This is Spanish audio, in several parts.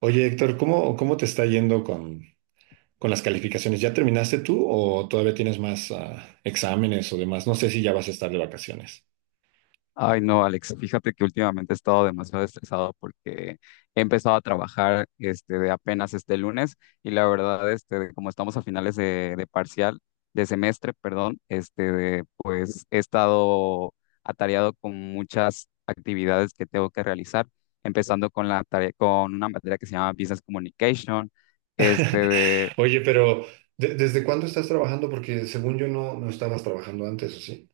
Oye, Héctor, ¿cómo te está yendo con las calificaciones? ¿Ya terminaste tú o todavía tienes más exámenes o demás? No sé si ya vas a estar de vacaciones. Ay, no, Alex, fíjate que últimamente he estado demasiado estresado porque he empezado a trabajar este, de apenas este lunes y la verdad, este, de como estamos a finales de parcial, de semestre, perdón, pues he estado atareado con muchas actividades que tengo que realizar, empezando con la tarea, con una materia que se llama Business Communication. este, de, Oye, pero ¿desde cuándo estás trabajando? Porque según yo no estabas trabajando antes, ¿o sí?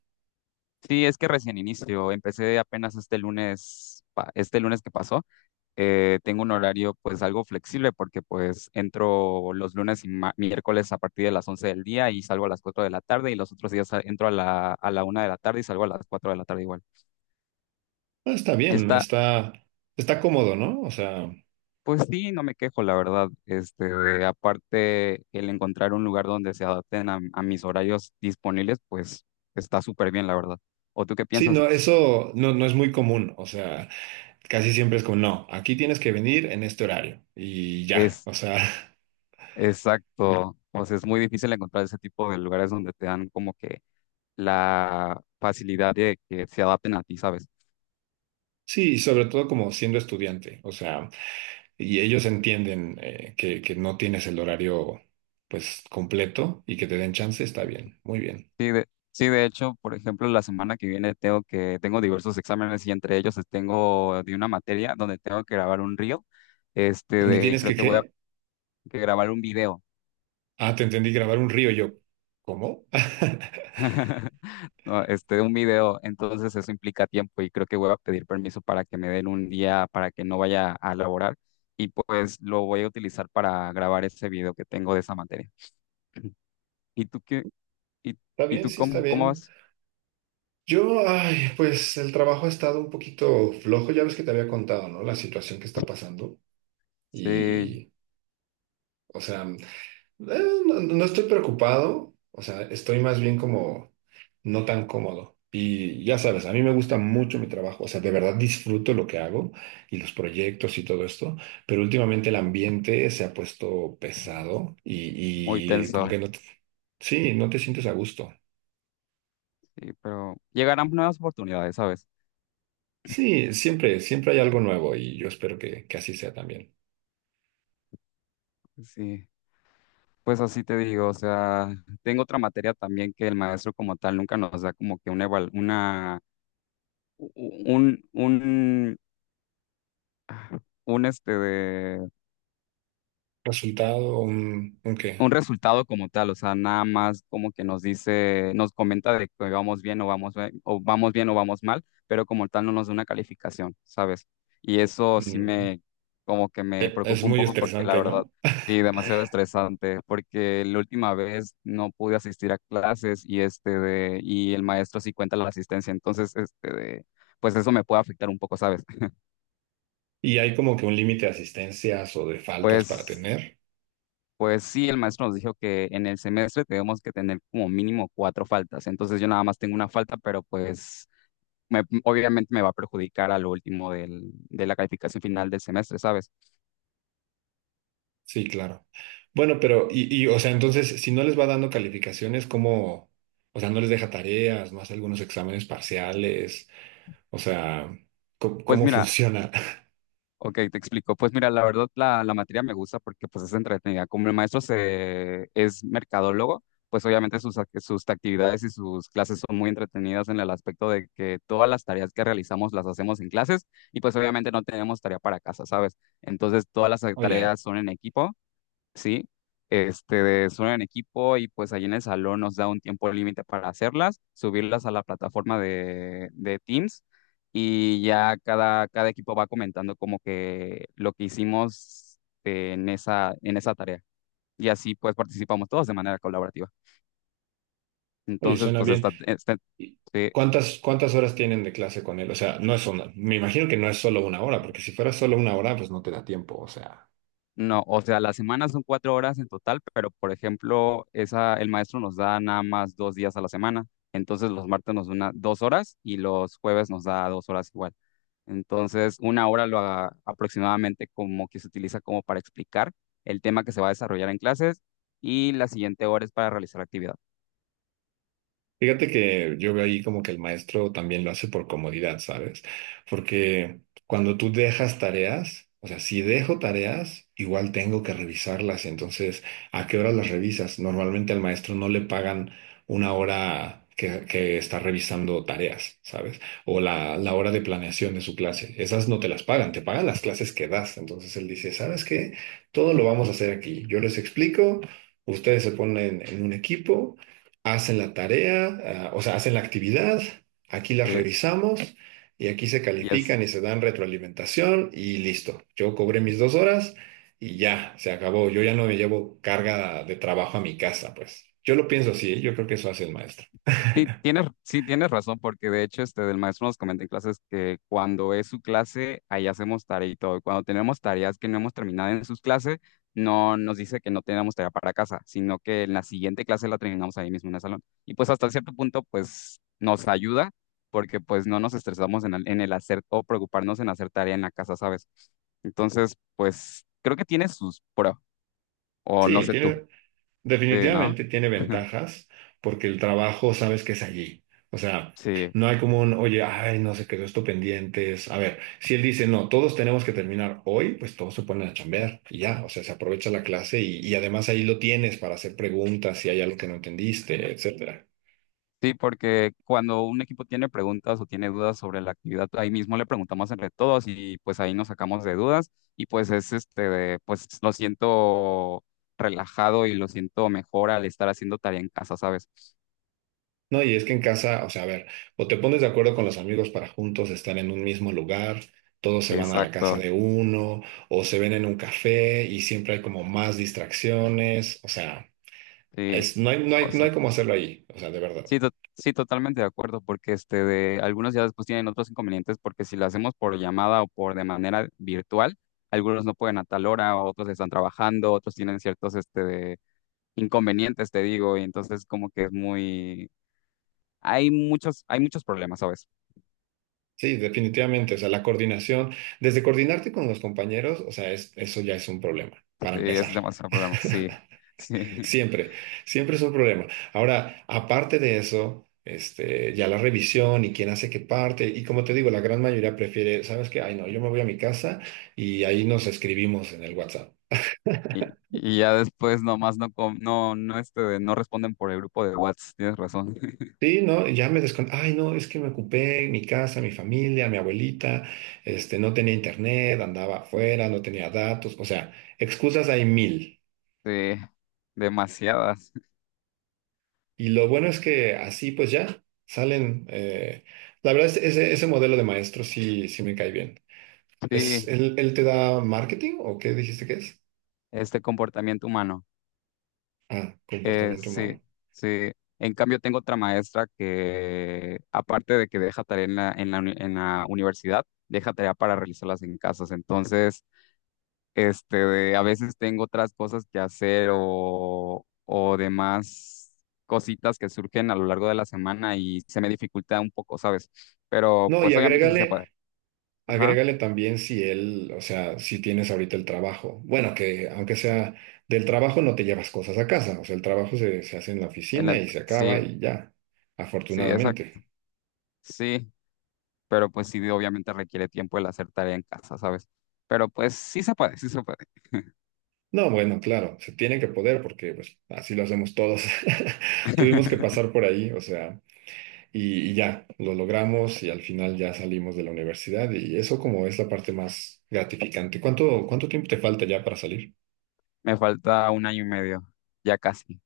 sí, es que recién inicio, empecé apenas este lunes, este lunes que pasó. Tengo un horario pues algo flexible porque pues entro los lunes y miércoles a partir de las 11 del día y salgo a las 4 de la tarde, y los otros días entro a la una de la tarde y salgo a las cuatro de la tarde igual. Ah, está bien, Está, está cómodo, ¿no? O sea, pues sí, no me quejo, la verdad. Aparte, el encontrar un lugar donde se adapten a mis horarios disponibles, pues está súper bien, la verdad. ¿O tú qué sí, piensas? no, eso no es muy común. O sea, casi siempre es como, no, aquí tienes que venir en este horario y ya. Es O sea, exacto. O sea, es muy difícil encontrar ese tipo de lugares donde te dan como que la facilidad de que se adapten a ti, ¿sabes? sí, y sobre todo como siendo estudiante. O sea. Y ellos entienden que no tienes el horario pues completo y que te den chance, está bien, muy bien. Sí, de hecho, por ejemplo, la semana que viene tengo diversos exámenes y entre ellos tengo de una materia donde tengo que grabar un reel, ¿Dónde y tienes creo que que voy a qué? que grabar un video. Ah, te entendí grabar un río yo. ¿Cómo? No, un video, entonces eso implica tiempo y creo que voy a pedir permiso para que me den un día para que no vaya a laborar y pues lo voy a utilizar para grabar ese video que tengo de esa materia. ¿Y tú qué? ¿Y, Está y bien, tú sí, está cómo bien. vas? Yo, ay, pues el trabajo ha estado un poquito flojo, ya ves que te había contado, ¿no? La situación que está pasando. Sí, Y, o sea, Eh, no, no estoy preocupado, o sea, estoy más bien como no tan cómodo. Y ya sabes, a mí me gusta mucho mi trabajo, o sea, de verdad disfruto lo que hago y los proyectos y todo esto, pero últimamente el ambiente se ha puesto pesado muy y como tenso. que no te, sí, no te sientes a gusto. Sí, pero llegarán nuevas oportunidades, ¿sabes? Sí, siempre, siempre hay algo nuevo y yo espero que así sea también. Sí, pues así te digo, o sea, tengo otra materia también que el maestro como tal nunca nos da como que una, eval- una, u- u- un, este, Resultado, un qué? un resultado como tal. O sea, nada más como que nos comenta de que vamos bien o vamos, be- o vamos bien o vamos mal, pero como tal no nos da una calificación, ¿sabes? Y eso sí Mm, como que me es preocupa un muy poco porque la estresante, verdad, ¿no? sí, demasiado estresante, porque la última vez no pude asistir a clases y y el maestro sí cuenta la asistencia, entonces pues eso me puede afectar un poco, ¿sabes? Y hay como que un límite de asistencias o de faltas para Pues tener. Pues sí, el maestro nos dijo que en el semestre tenemos que tener como mínimo 4 faltas. Entonces yo nada más tengo una falta, pero pues obviamente me va a perjudicar a lo último de la calificación final del semestre, ¿sabes? Sí, claro. Bueno, o sea, entonces, si no les va dando calificaciones, ¿cómo? O sea, no les deja tareas, no hace algunos exámenes parciales. O sea, Pues ¿cómo mira, funciona? Ok, te explico. Pues mira, la verdad la materia me gusta porque pues es entretenida. Como el maestro es mercadólogo, pues obviamente sus actividades y sus clases son muy entretenidas en el aspecto de que todas las tareas que realizamos las hacemos en clases, y pues obviamente no tenemos tarea para casa, ¿sabes? Entonces todas las Oye, ya, tareas son en equipo. Sí, este, de solo en equipo, y pues allí en el salón nos da un tiempo límite para hacerlas, subirlas a la plataforma de Teams, y ya cada equipo va comentando como que lo que hicimos en esa tarea. Y así pues participamos todos de manera colaborativa. oye, Entonces suena pues bien. ¿Y sí. ¿Cuántas, cuántas horas tienen de clase con él? O sea, no es una, me imagino que no es solo una hora, porque si fuera solo una hora, pues no te da tiempo. O sea. No, o sea, las semanas son 4 horas en total, pero por ejemplo, esa, el maestro nos da nada más 2 días a la semana. Entonces los martes nos da 2 horas y los jueves nos da 2 horas igual. Entonces, una hora aproximadamente como que se utiliza como para explicar el tema que se va a desarrollar en clases, y la siguiente hora es para realizar actividad. Fíjate que yo veo ahí como que el maestro también lo hace por comodidad, ¿sabes? Porque cuando tú dejas tareas, o sea, si dejo tareas, igual tengo que revisarlas. Entonces, ¿a qué hora las revisas? Normalmente al maestro no le pagan una hora que está revisando tareas, ¿sabes? O la hora de planeación de su clase. Esas no te las pagan, te pagan las clases que das. Entonces él dice, ¿sabes qué? Todo lo vamos a hacer aquí. Yo les explico. Ustedes se ponen en un equipo, hacen la tarea, ah, o sea, hacen la actividad, aquí las ¿Sí? revisamos y aquí se Y es califican y se dan retroalimentación y listo. Yo cobré mis dos horas y ya, se acabó. Yo ya no me llevo carga de trabajo a mi casa, pues. Yo lo pienso así, ¿eh? Yo creo que eso hace el maestro. Sí, tienes razón, porque de hecho el maestro nos comenta en clases que cuando es su clase, ahí hacemos tarea y todo. Y cuando tenemos tareas que no hemos terminado en sus clases, no nos dice que no tenemos tarea para casa, sino que en la siguiente clase la terminamos ahí mismo en el salón. Y pues hasta cierto punto, pues nos ayuda, porque pues no nos estresamos en el hacer o preocuparnos en hacer tarea en la casa, ¿sabes? Entonces, pues creo que tiene o no Sí, sé tú, tiene, ¿no? Definitivamente tiene ventajas porque el trabajo sabes que es allí. O sea, Sí. no hay como un, oye, ay, no se quedó esto pendientes. A ver, si él dice, no, todos tenemos que terminar hoy, pues todos se ponen a chambear y ya, o sea, se aprovecha la clase y además ahí lo tienes para hacer preguntas si hay algo que no entendiste, etcétera. Sí, porque cuando un equipo tiene preguntas o tiene dudas sobre la actividad, ahí mismo le preguntamos entre todos y pues ahí nos sacamos de dudas, y pues pues lo siento relajado y lo siento mejor al estar haciendo tarea en casa, ¿sabes? No, y es que en casa, o sea, a ver, o te pones de acuerdo con los amigos para juntos estar en un mismo lugar, todos se van a la casa Exacto, de uno, o se ven en un café y siempre hay como más distracciones, o sea. sí, Es, o no sea, hay cómo hacerlo ahí, o sea, de verdad. sí, totalmente de acuerdo, porque este, de algunos ya después tienen otros inconvenientes, porque si lo hacemos por llamada o por de manera virtual, algunos no pueden a tal hora, otros están trabajando, otros tienen ciertos inconvenientes, te digo, y entonces como que hay muchos problemas, ¿sabes? Sí, definitivamente, o sea, la coordinación, desde coordinarte con los compañeros, o sea, eso ya es un problema, para Sí, empezar. es demasiado problema, sí, sí. Siempre, siempre es un problema. Ahora, aparte de eso, este, ya la revisión y quién hace qué parte, y como te digo, la gran mayoría prefiere, ¿sabes qué? Ay, no, yo me voy a mi casa y ahí nos escribimos en el WhatsApp. Y, y ya después nomás no, no responden por el grupo de WhatsApp, tienes razón. Sí, no, ya me descon... Ay, no, es que me ocupé mi casa, mi familia, mi abuelita, este, no tenía internet, andaba afuera, no tenía datos, o sea, excusas hay mil. Sí, demasiadas. Y lo bueno es que así pues ya salen, la verdad es ese, ese modelo de maestro sí, sí me cae bien. ¿Es, Sí, él te da marketing o qué dijiste que es? este comportamiento humano. Ah, comportamiento Sí, humano. sí. En cambio, tengo otra maestra que, aparte de que deja tarea en la universidad, deja tarea para realizarlas en casas. Entonces, este, de a veces tengo otras cosas que hacer o demás cositas que surgen a lo largo de la semana y se me dificulta un poco, ¿sabes? Pero No, y pues obviamente sí se puede. agrégale Ajá. Agrégale también si él, o sea, si tienes ahorita el trabajo. Bueno, que aunque sea del trabajo no te llevas cosas a casa. O sea, el trabajo se hace en la En oficina la- y se acaba sí, y ya, sí, exacto. afortunadamente. Sí, pero pues sí, obviamente requiere tiempo el hacer tarea en casa, ¿sabes? Pero pues sí se puede, sí se puede. No, bueno, claro, se tiene que poder porque pues así lo hacemos todos. Tuvimos que pasar por ahí, o sea, y ya, lo logramos y al final ya salimos de la universidad y eso como es la parte más gratificante. ¿Cuánto, cuánto tiempo te falta ya para salir? Me falta un año y medio, ya casi.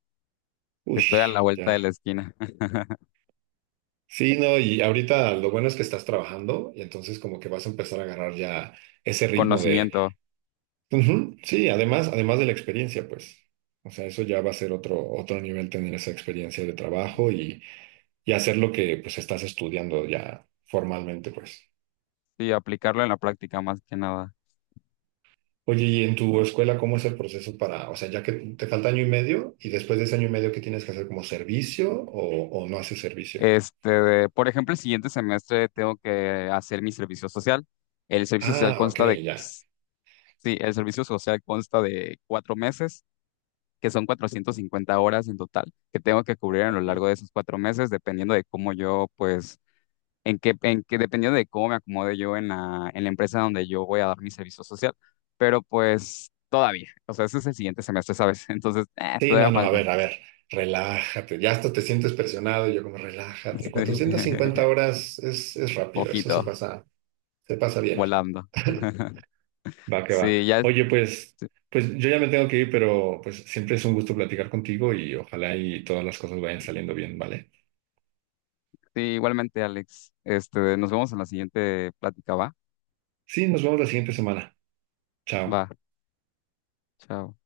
Uy, Estoy a la vuelta de ya. la esquina. Sí, no, y ahorita lo bueno es que estás trabajando y entonces como que vas a empezar a agarrar ya ese ritmo de... Conocimiento, Ujú, sí, además, además de la experiencia, pues. O sea, eso ya va a ser otro, otro nivel tener esa experiencia de trabajo y hacer lo que pues estás estudiando ya formalmente, pues. sí, aplicarlo en la práctica más que nada. Oye, ¿y en tu escuela cómo es el proceso para, o sea, ya que te falta año y medio y después de ese año y medio, ¿qué tienes que hacer como servicio o no haces servicio? Por ejemplo, el siguiente semestre tengo que hacer mi servicio social. El servicio social Ah, ok, consta de, ya. Sí, el servicio social consta de 4 meses, que son 450 horas en total, que tengo que cubrir a lo largo de esos 4 meses, dependiendo de cómo yo, pues, dependiendo de cómo me acomode yo en la empresa donde yo voy a dar mi servicio social. Pero pues, todavía, o sea, ese es el siguiente semestre, ¿sabes? Entonces, Sí, no, todavía no, falta. a ver, relájate, ya hasta te sientes presionado, y yo como relájate, 450 horas es rápido, eso Poquito, se pasa bien. volando. Va que va. Sí, ya. Oye, pues, pues yo ya me tengo que ir, pero pues siempre es un gusto platicar contigo y ojalá y todas las cosas vayan saliendo bien, ¿vale? Sí, igualmente, Alex. Nos vemos en la siguiente plática, ¿va? Sí, nos vemos la siguiente semana. Chao. Va, chao.